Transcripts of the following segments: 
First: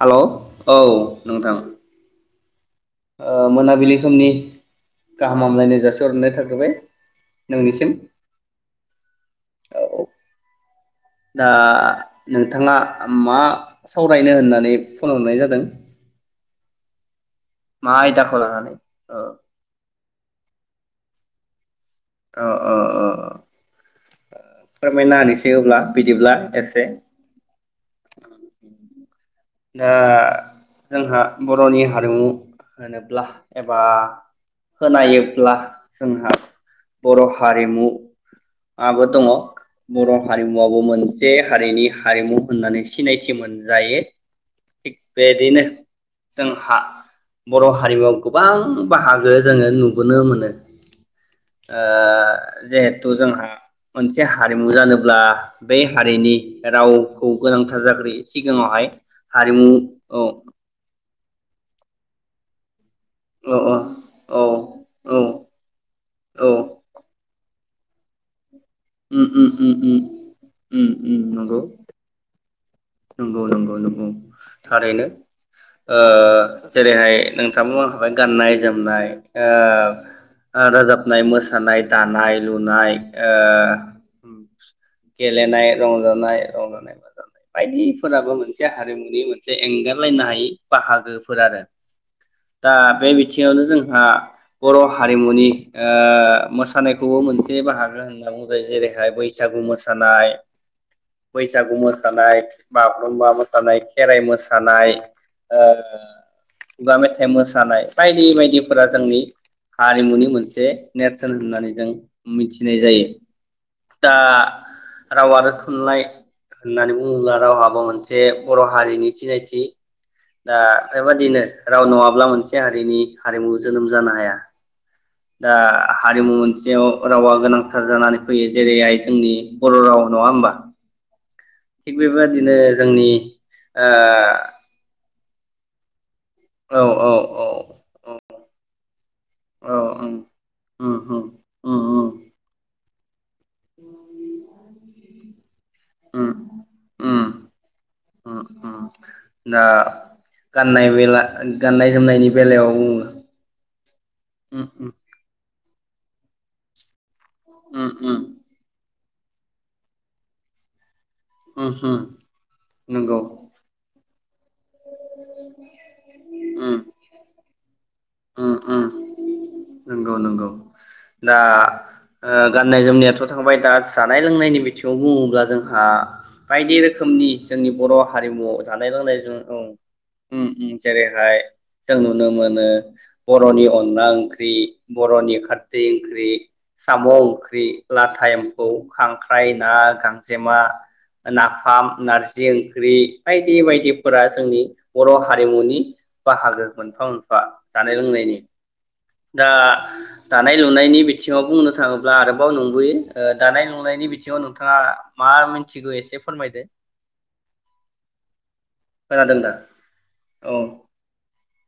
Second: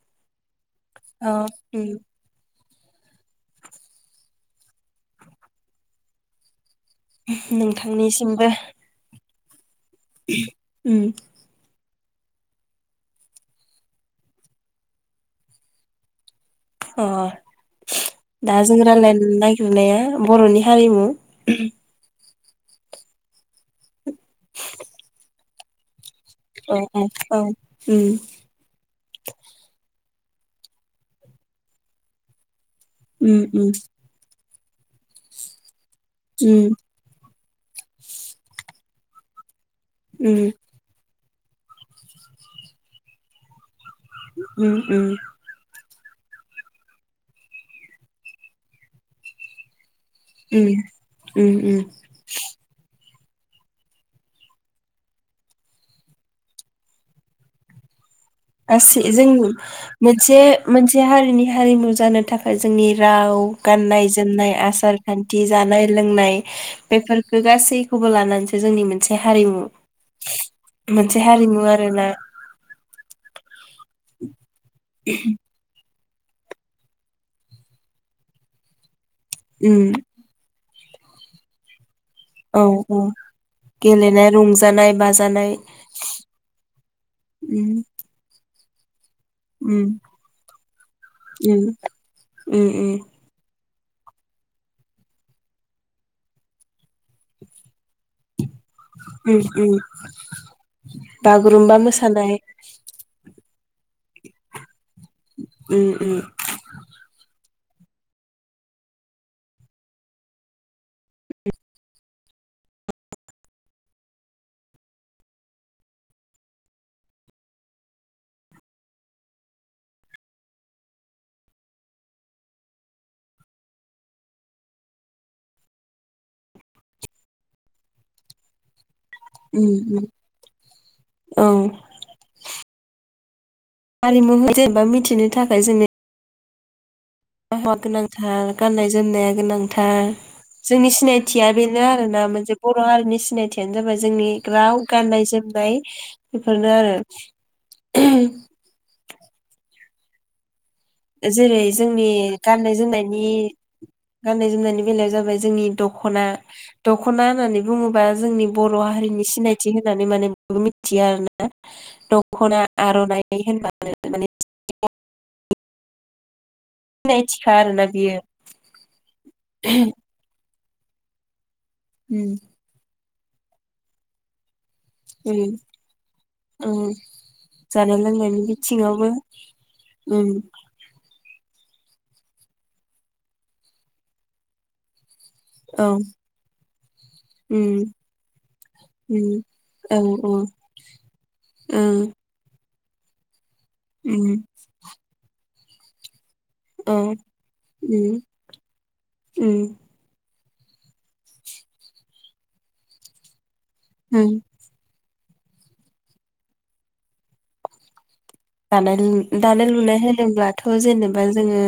Hello औ औ नोंथां उम ओ मोनाबिलि समनि गाहाम हामलायनाय जासिहरनाय थाग्रोबाय नोंनिसिम नोंथांनिसिमबो औ उम दा नोंथाङा मा सावरायनो होननानै फन हरनाय जादों अ मा आयदाखौ दा लानानै जों ओ रायलायनो नायगिरनाया बर'नि हारिमु औ औ औ फोरमायना होनोसै अब्ला बिदिब्ला औ एसे औ औ उम दा जोंहा बर'नि हारिमु होनोब्ला उम उम एबा खोनायोब्ला जोंहा उम बर हारिमु आबो दङ। बर उम हारिमुवाबो मोन से हारिनि हारिमु होननानै सिनायथि मोनजायो उम थिग उम बेदिनो जोंहा बर हारिमुआव गोबां बाहागो जोङो नु नो मोनो उम उम ओ उम जेहे तु जोंहा मोनसे हारिमु जानोब्ला बे हारिनि रावखौ गोनांथार जाग्रोयो सिगाङावहाय। गासै जों हारिमु औ मोनसे मोनसे हारिनि हारिमु जानो थाखाय जोंनि राव औ औ गाननाय औ जोमनाय आसार औ खान्थि जानाय लोंनाय औ बेफोरफोरखो गासै खौबो लानानैसो जोंनि मोनसे उम उम हारिमु उम उम उम मोनसे उम नंगौ हारिमु आरोना। नंगौ नंगौ नंगौ। थारैनो। ओ जेरैहाय नोंथां बुंलांखाबाय गाननाय जोमनाय उम आ राजाब नाय मोसानाय दानाय औ लुनाय औ ओ गेलेनाय रंजानाय बाजानाय गेलेनाय रंजानाय रंजानाय [unintelligible] उम बायदिफोराबो मोन से हारिमु नि मोनसे उम एंगारलायनो हायै बाहागोफोर उम आरो उम दा उम बे बिथिङावनो जों आ बर' हारिमुनि ओ मोसानायखौबो मोनसे बाहागो होनना बु ङो जेरैहाय उम बैसागु उम मोसानाय बैसागु मोसानाय बागुरुमबा मोसानाय खेराइ मोसानाय ओ उम उम खुगा मेथाइ मोसानाय बायदि बायदिफोरा जोंनि हारिमुनि मोनसे नेरसोन होननानै जों मिथिनाय जायो। दा राव आरो थुनलाइ होननानै बुङोब्ला रावहाबो मोनसे बर' हारिनि सिनायथि दा बेबादिनो राव नङाब्ला मोनसे हारिनि हारिमु जोनोम जानो हाया दा हारिमु मोनसेयाव रावा गोनांथार जानानै फैयो जेरैहाय जोंनि बर' उम राव उम नङा होमबा। औ थिग बेबादिनो जोंनि हारिमु [inaudible] जेनबा मिथिनो थाखाय जोंनो औ औ [inaudible] गाननाय जोमनाया औ गोनांथार जोंनि उम उम सिनायथिया उम बेनो उम आरोना मोनसे [inaudible] थियानो जाबाय जोंनि राव गाननाय जोमनाय उम बेफोरनो आरो उम [inaudible] उम उम दा गाननाय बेला जेरै गाननाय जोंनि जोमनायनि बेलायाव गाननाय बुङो जोमनायनि गाननाय उम जोमनायनि बेलायाव जाबाय जोंनि दखना दख दखना होननानै उम बुङोबा उम जोंनि बर हारिनि सिनायथि होनानै माने [unintelligible] मिथि [inaudible] आरो ना उम उम दखना नंगौ आरनाइ होनबानो माने उम [inaudible] थिखा आरोना बियो उम उम नोंगौ नोंगौ दा उम ओ गाननाय जोमनायाथ थांबाय दा जानाय लोंनायनि बिथिं खौ उम बुङोब्ला जोंहा बायदि उम रोखोमनि जोंनि बर' जानाय लोंनायनि हारिमुआव जानाय बिथिङावबो लोंनायजों औ उम उम जेरैहाय जों नुनो मोनो बर'नि अनला ओंख्रि बर'नि खारदै औ ओंख्रि साम' ओंख्रि उम लाथा एम्फौ उम खांख्राइ ना औ औ गांजेमा नाफाम उम नारजि ओं [inaudible] ख्रि बायदिफोरा उम जोंनि बर' हारिमुनि [inaudible] बाहागो औ मोनफा मोनफा जानाय उम लोंनायनि दा उम दानाय लुनायनि बिथिङाव बुंनो थाङोब्ला आरोबाव नंबोयो दानाय लुनायनि बिथिङाव उम नोंथाङा मा मिथिगौ एसे फोरमायदो दानाय खोनादों दा दानाय लुनाय औ होनोब्लाथ जेनेबा जोङो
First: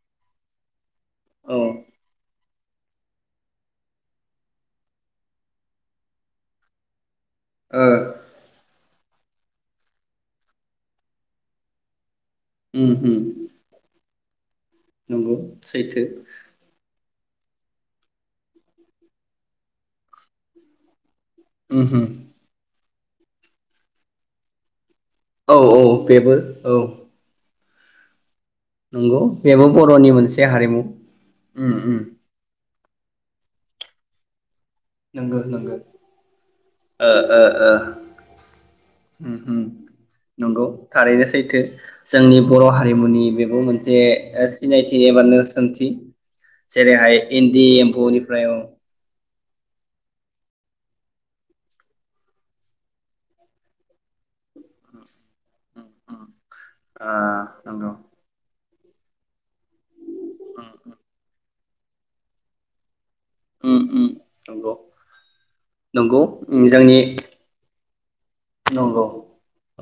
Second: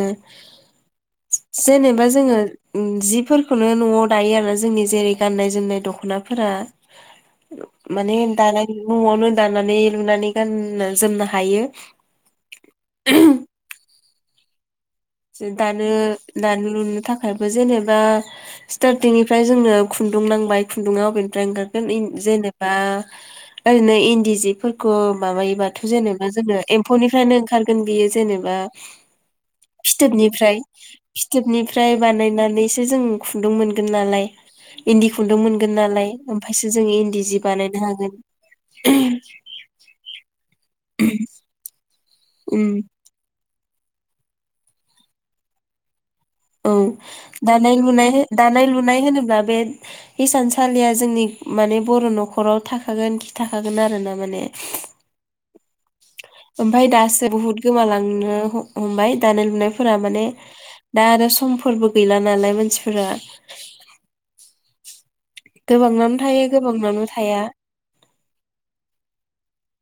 औ ओ [inaudible] जेनेबा जोङो ओम जिफोरखौनो न'आव दायो आरो जोंनि जेरै गाननाय जोमनाय दख'नाफोरा मानि दा न'आवनो दानानै लुनानै गाननो जोमनो हायो। [inaudible] नंगौ दानो सैथो दानो लुनो थाखाय जेनेबा स्टार्टिंनिफ्राय जोंनो खुन्दुं नांबाय खुन्दुङा अबेनि रां गारगोन उमहो जेनेबा ओरैनो इन्दि जि- औ औ माबायोबाथ' जेनेबा बेबो जोङो औ एम्फौनिफ्रायनो ओंखार [inaudible] नंगौ बे फिथोबनिफ्राय फिथोबनिफ्राय उम बानायनानै खुदैसो जों खुन्दुं मोनगोन नालाय इन्दि खुन्दुं नंगौ मोनगोन नंगौ नालाय ओमफ्रायसो जोङो ओ इन्दि जि ओ ओ बानायनो हागोन। उम उम नंगौ थारैनो सैथो। जोंनि बर' उम हारिमुनि बे बे मोनसे सिनायथि एबा नेरसोनथि औ जेरैहाय इन्दि दानाय लुनाय एम्फौनिफ्राय औ दानाय लुनाय होनोब्ला बे हिसानसालिया जोंनि माने बर' न'खराव थाखागोन खि थाखागोन आरोना माने [inaudible] ओमफाय आ दासो बहुत नंगौ गोमालांनो हमबाय दानाय लुनाय फोरा माने दा आरो सम फोरबो गैला नालाय मानसिफोरा उम उम नंगौ। गोबांनावनो नंगौ थायो जोंनि गोबांनावनो थाया नंगौ।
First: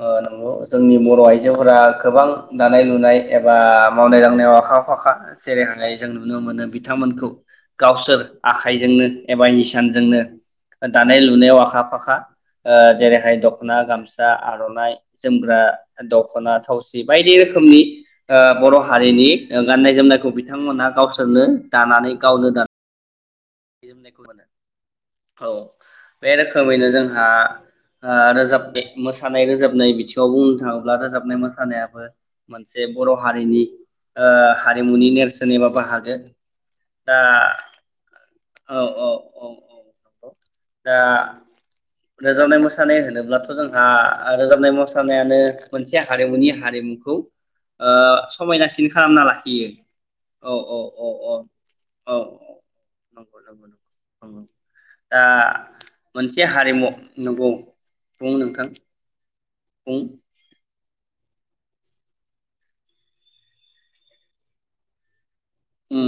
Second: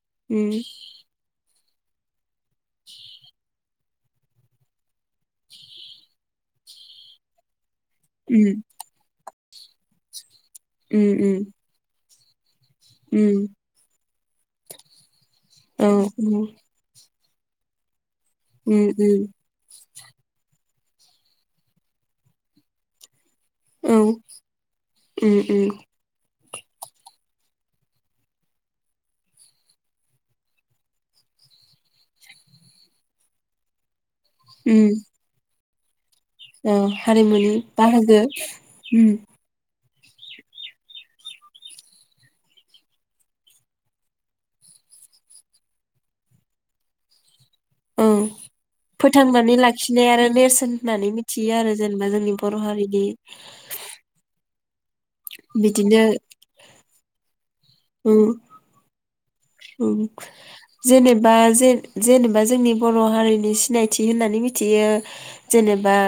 ओ नंगौ उम जोंनि बर' आइजोफोरा गोबां दानाय लुनाय एब बा मावनाय दांनायाव आखा फाखा जेरै जों नुनो मोनो बिथांमोनखौ गावसोर उम आखाइजोंनो एबा हिसानजोंनो उम दानाय उम लुनायाव आखा फाखा ओ जेरैहाय उम दख'ना गामसा आर'नाइ जोमग्रा औ दख'ना थावसि बायदि रोखोमनि ओ बर' उम उम उम हारिनि गाननाय जोमनायखौ बिथांमोनहा गावसोरनो दानानै गावनो गानो औ नायखौ नुनो मोनो उम औ उम बे रोखोमैनो जोंहा ओ रोजाबनि मोसानाय रोजाबनाय बिथिङाव बुंनो थाङोब्ला रोजाबनाय मोसानायाबो मोनसे बर' हारिनि ओ उम हारिमुनि नेरसोन एबा बाहागो औ हारिमुनि बाहागो उम औ-औ दा रोजाबनाय मोसानाय होनोब्लाथ' जोंहा रोजाबनाय मोसानायानो मोनसे हारिमुनि हारिमुखौ ओ औ समायनासिन खालामना फोथांनानै लाखियो लाखिनाय आरो औ नेरसोन औ औ होननानै औ मिथियो आरो जेनेबा औ जोंनि बर' हारिनि नंगौ नंगौ नंगौ दा बिदिनो मोनसे हारिमु नंगौ बुं नोंथां बुं ओम जेनेबा जे जेनेबा जोंनि बर' हारिनि सिनायथि होननानै मिथियो जेनेबा उम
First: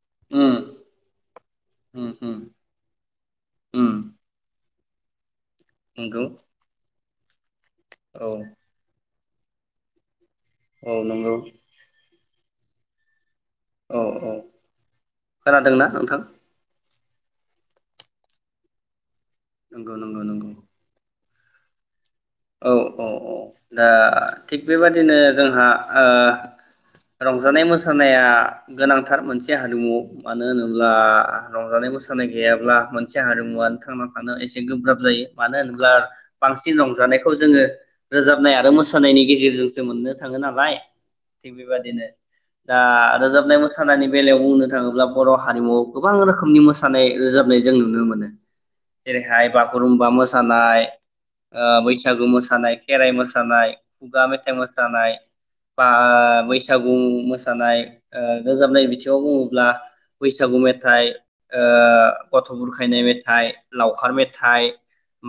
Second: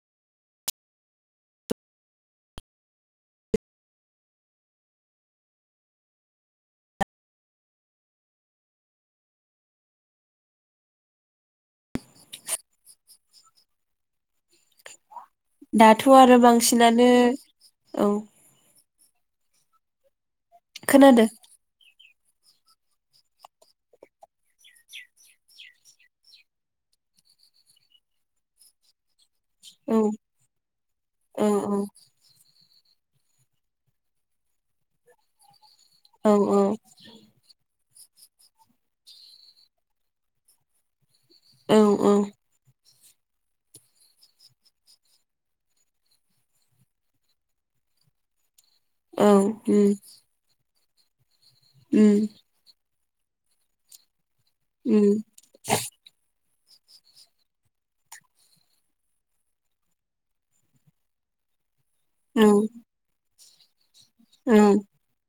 उम नोंगौ औ औ नोंगौ औ औ खोनादोंना दाथ' नोंथां आरो बांसिनानो नो औ नंगौ नंगौ नंगौ खोनादों औ औ औ दा थिग बेबादिनो जोंहा रंजानाय मोसानाया गोनांथार मोनसे थि औ हारिमु मानो होनोब्ला औ रंजानाय मोसानाय गैयाब्ला मोनसे हारिमुवानो थांना थानो एसे गोब्राब जायो मानो होन ब्ला औ बांसि रंजानाय रोजाबनाय आरो मोसानायनि गेजेरजोंसो मोननो थाङो नालाय थिग औ बेबायदिनो औ दा रोजाबनाय मोसानायनि बेलायाव बुंनो थांङोब्ला बर हारिमुआव गोबां रोखोमनि मोसानाय रोजाबनाय जों नुनो मोनो औ जेरैहाय उम बागुरुम्बा मोसानाय आ बैसागु उम मोसानाय खेराइ मोसानाय खुगा मे थाइ उम मोसानाय बा बै बैसागु मोसानाय रोजाबनाय बिथिंङाव बुंङोब्ला बैसागु मेथाइ औ गथ बुरखायनाय मेथाइ लावखार मेथाइ औ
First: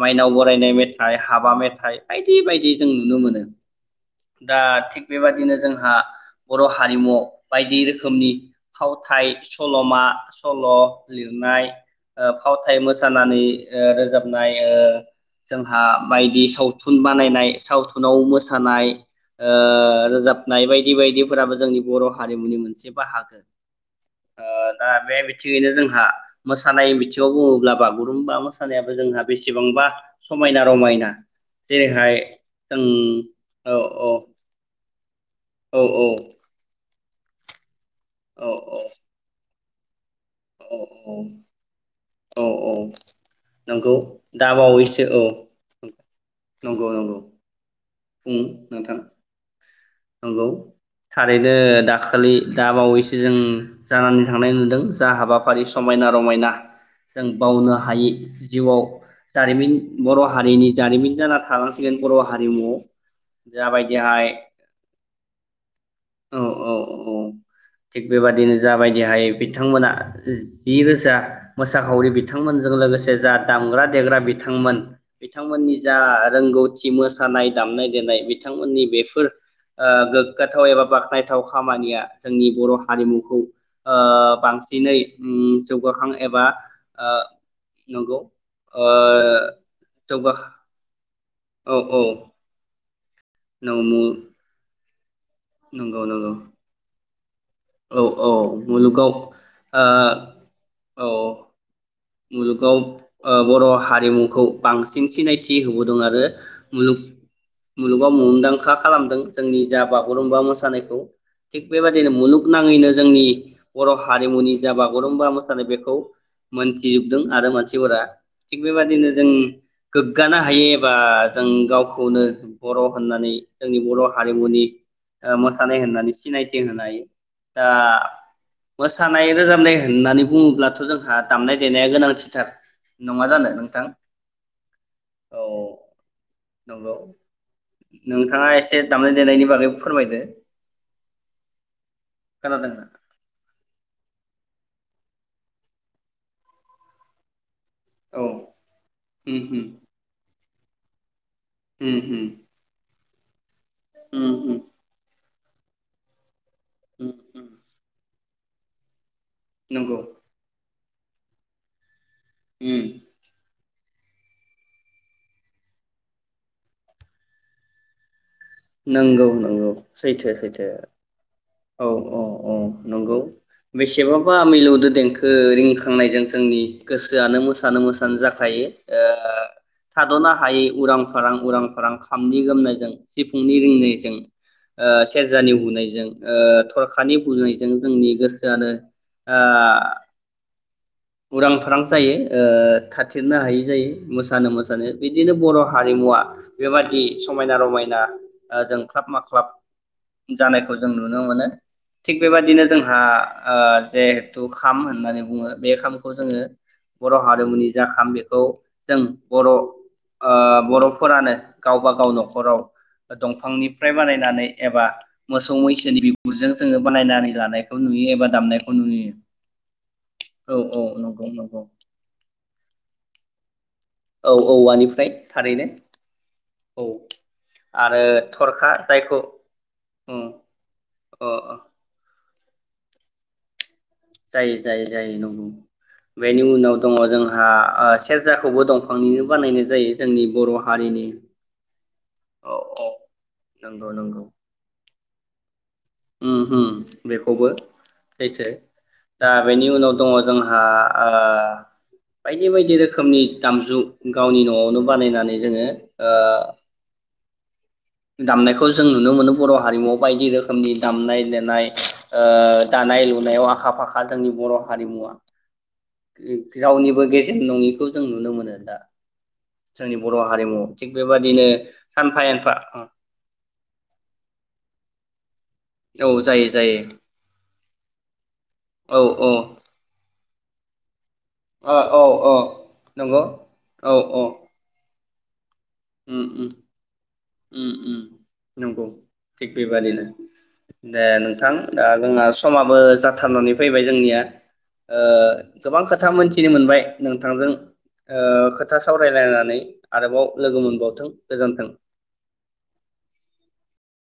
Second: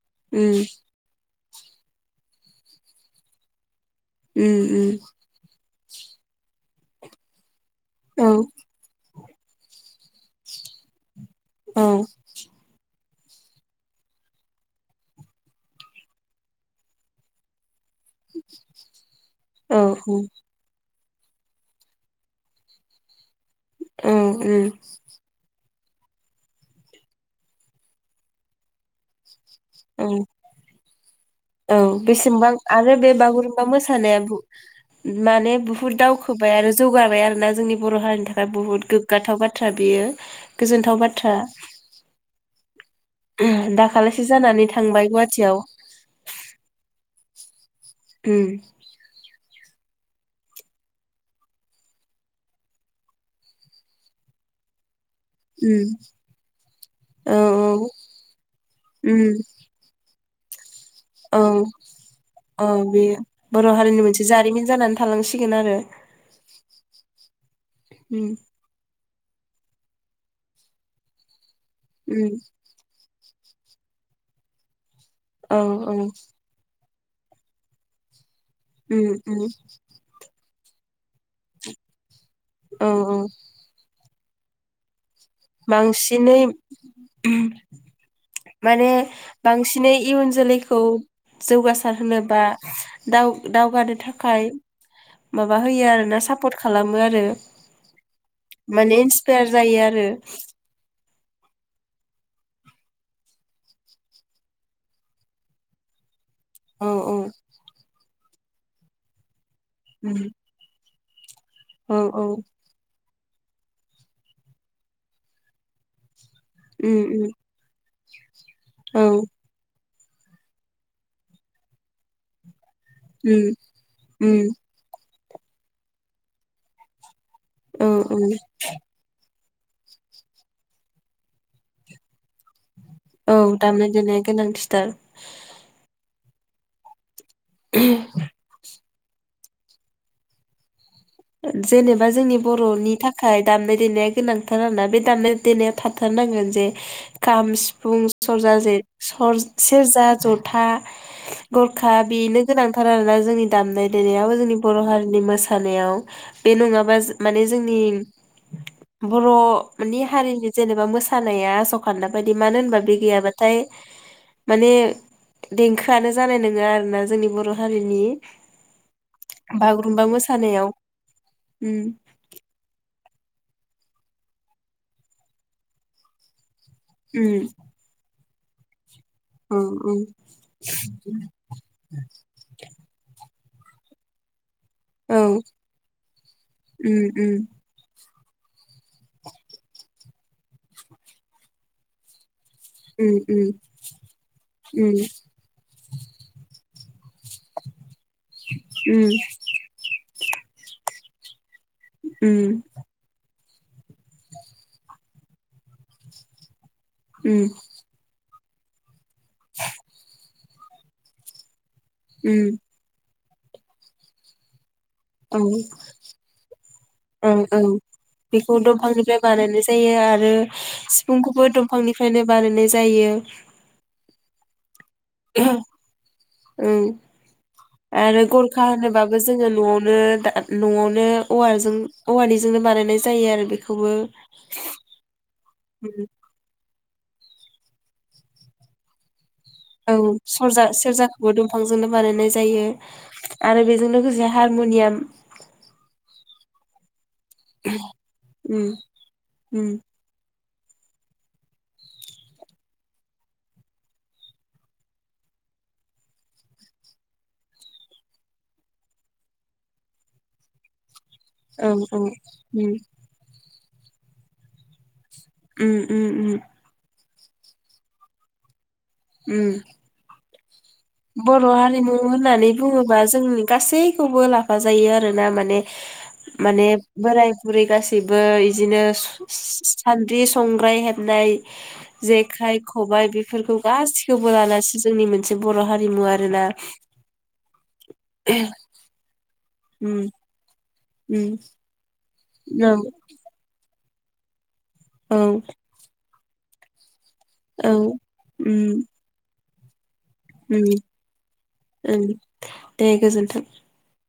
माइनाव उम बरायनाय मेथाइ हाबा मे थाय बायदि बायदि जों नुनो मोनो उम दा उम थिग बेबादिनो जों जोंहा बर हारिमु बायदि औ रोखोमनि फावथाय सलमा मा सल लिरनाय औ ओ फावथाय मो सानानै ओ रोजाबनाय ओ जोंहा बाइदि साव थुन बानायनाय सावथु ननाव मोसानाय ओ औ रोजाबनाय बाय बेबायदि फोराबो जोंनि बर हारिमुनि मोनसे बाहागो औ ओ उम दा बे बिथिंङैनो जोंङो आ मोसानाय बिथिंङाव बुंङोब्ला बा गुरुम्बा मोसानायाबो जोंहा बेसेबांबा औ समायना रमायना औ जेरैहाय बेसेमबां जों आरो बे बागुरुम्बा औ औ मोसानाया बो माने औ बुहुत दावखोबाय आरो जौ गाबाय आरोना जोंनि बर हारिनि औ थाखाय बहुत गोग्गाथाव बाथ थ्रा बेयो [inaudible] औ गोजोनथाव बाथ्रा औ औ औ नंगौ दाखालिसो जानानै दाबावैसो थांबाय औ गुवाहाटियाव नंगौ नंगौ बुं उम नोंथां नंगौ थारैनो दाखालि दाबावैसो जों जानानै थांनाय नुदों जा हाबाफारि उम समायना रमायना जों औ बावनो हायै जिउआव उम जारिमिन बर हारिनि जारिमिन औ जाना थानांसिगोन बर' औ हारिमुआव। बे बर' हारिनि मोनसे जाबायदिहाय जारिमिन जानानै थालांसिगोन आरो औ औ उम। हाय बिथांमोना जि रोजा मोसाखावरि उम बिथांमोनजों लोगोसे जा दामग्रा देग्रा बिथांमोन औ बिथांमोननि औ जा रोंगौ थि मोसानाय दामनाय देनाय मि बिथांमोननि उम बेफोर उम ओ गोग्गाथाव एबा बा खनायथाव खामानिया जोंनि बर' औ औ हारिमुखौ ओ बांसिनै उम जौगाखां बांसिनै एबा ओ नंगौ ओ माने बांसिनै इयुन जौगाख जोलैखौ औ जौगासार औ होनोबा दा-दावगानो नंगौ थाखाय माबा होयो नंगौ आरोना नंगौ सापर्ट खालामो आरो औ औ माने मुलुगाव इन्सपायार जायो आरो। ओ औ मुलुगाव बर' हारिमुखौ बांसिन सिनायथि होबोदों आरो । औ मुलुग औ मुलुग गाव मुंदांखा खालामदों । जोंनि दा उम बागुरुम्बा मोसानायखौ थिग औ बेबाददिनो औ मुलुगनाङैनो जोंनि बर' हारिमुनि जा बागुरुम्बा मोसानाय बेखौ उम गजोबदों उम आरो मानसिफोरा । थिग औ बेबादिनो जों गोग्गानो हायो एबा जों गावखौनो बर' होननानै उम जोंनि बर' उम हारिमुनि मोसानाय होननानै सिनायथि होनो हायो। दा औ औ मोसानाय रोजा - नाय होननानै बुङोब्लाथ' जोंहा दामनाय देनाया गोनांथिथार नङा औ जानो नोंथां दामनाय देनाया गोनांथिथार। नोंगौ नोंथाङा एसे दामनाय देनायनि बागै फोरमायदो। जेनेबा जोंनि खोनादोंना बर'नि थाखाय दामनाय देनाय गोनांथार आरोना बे दामनाय देनायाव थाथारनांगोन जे खाम सि फुं औ सरज जे उम उम सर-सेरजा ज' था गरखा उम उम बेनो गोनांथार आरोना [unintelligible] दामनाय उम देनायाबो जोंनि उम बर' हारिनि मोसा नायाव बे नङाबा उम माने उम जोंनि बर' नंगौ मानि हारिनि जेने ओ मोसानाया आस खानदा बायदि मानो उम होनबा बे गैयाबाथाय माने देंखोआनो जानाय नोङा आरो ना जोंनि बर' हारिनि नोंगौ नोंगौ बागुरुमबा सैथो मोसानायाव सैथो। उम औ औ औ नंगौ बेसेबांबा मिलौदो देंखो रिंखांनायजों जोंनि गोसोआनो उम मोसानो मोसानो जा खायो। ओ औ थाद'नो हायै उरां फारां उरां फारां खामनि गोमनायजों सि फुंनि रिंनायजों ओ औ सेरजा उम नि हुनायजों ओ थरखानि उम बुनायजों जोंनि गोसो आनो आ उरां फारां जायो। ओ उम थाथेरनो उम हायि जायो मोसानो मोसानो उम बिदिनो बर' हारिमुवा बेबादि समायना रमायना ओ उम जोंख्लाब माख्लाब जानायफोर जों नुनो मोनो। थिग उम बेबादिनो जोंहा ओ जेहेथु खाम होननानै बुङो बे खाम खौ जोङो बर उम हारिमुनि जा खाम बेखौ जों बर ओ बरफोरानो गावबा गाव उम नखराव दंफांनिफ्राय बानायनानै एबा औ मोसौ मैसोनि बिगुरजों जोङो औ बानायनानै लानायखौ औ नुयो एबा बेखौ दामनायखौ नुयो दंफांनिफ्राय औ औ नंगौ फुंखौबो नंगौ दंफांनिफ्रायनो बा बानायनाय जायो औ औवानि ओं आरो गरखा थरखा जायखौ होनोबाबो जोङो नआवनो उम दा नआवनो अ अ औवाजों औवानि जोंनो बानायनाय जायो आरो बे जायो जायो जायो नंगौ बेनि उनाव दङ जोंहा ओ सेरजाखौबो दंफांनिनो बानायनाय जायो औ जोंनि बर' सरजा हारिनि सेरजाखौबो दंफांजोंनो बानायनाय औ जायो औ आरो नंगौ बेजों नंगौ लोगोसे हारमुनियाम उम होम बेखौबो सैथो उम दा बेनि उम उनाव दङ जों हा ओ बायदि बायदि रोखोमनि दामजु गावनि नआवनो बानायनानै जोङो ओ दामनायखौ जों नुनो मोनो बर हारिमुआव बायदि रोखोमनि दामनाय देनाय औ औ ओ उम दानाय लुनायाव आखा फाखा जोंनि बर हारिमुवा उम रावनिबो गे जेन नङिखौ जों नुनो मोनो दा उम जोंनि बर हारिमु थिग बर बेबादिनो हारिमु सानफा होननानै एनफा बुङोबा जोंनि गासैखौबो ला फा जायो आरोना माने औ जायो माने जायो बोराय बुरै गासैबो बिदिनो औ औ [unintelligible] संग्राय हे बनाय ओ औ औ जेखाइ खबाय नंगौ बेफोरखौ औ औ गासिखौबो लानानैसो जोंनि मोनसे बर' हा उम उम उम उम नंगौ। थिक बेबादिनो उम दे उम नोंथां दा दा जोङो औ समाबो जाथारनानै फै बाय जोंनिया। ओ औ गोबां खो था मोनथिनो मोनबाय नोंथांजों औ ओ खोथा उम सावरायलायनानै। आरोबाव लोगो उम मोनबावथों गोजोन्थों। ओं दे गोजोनथों।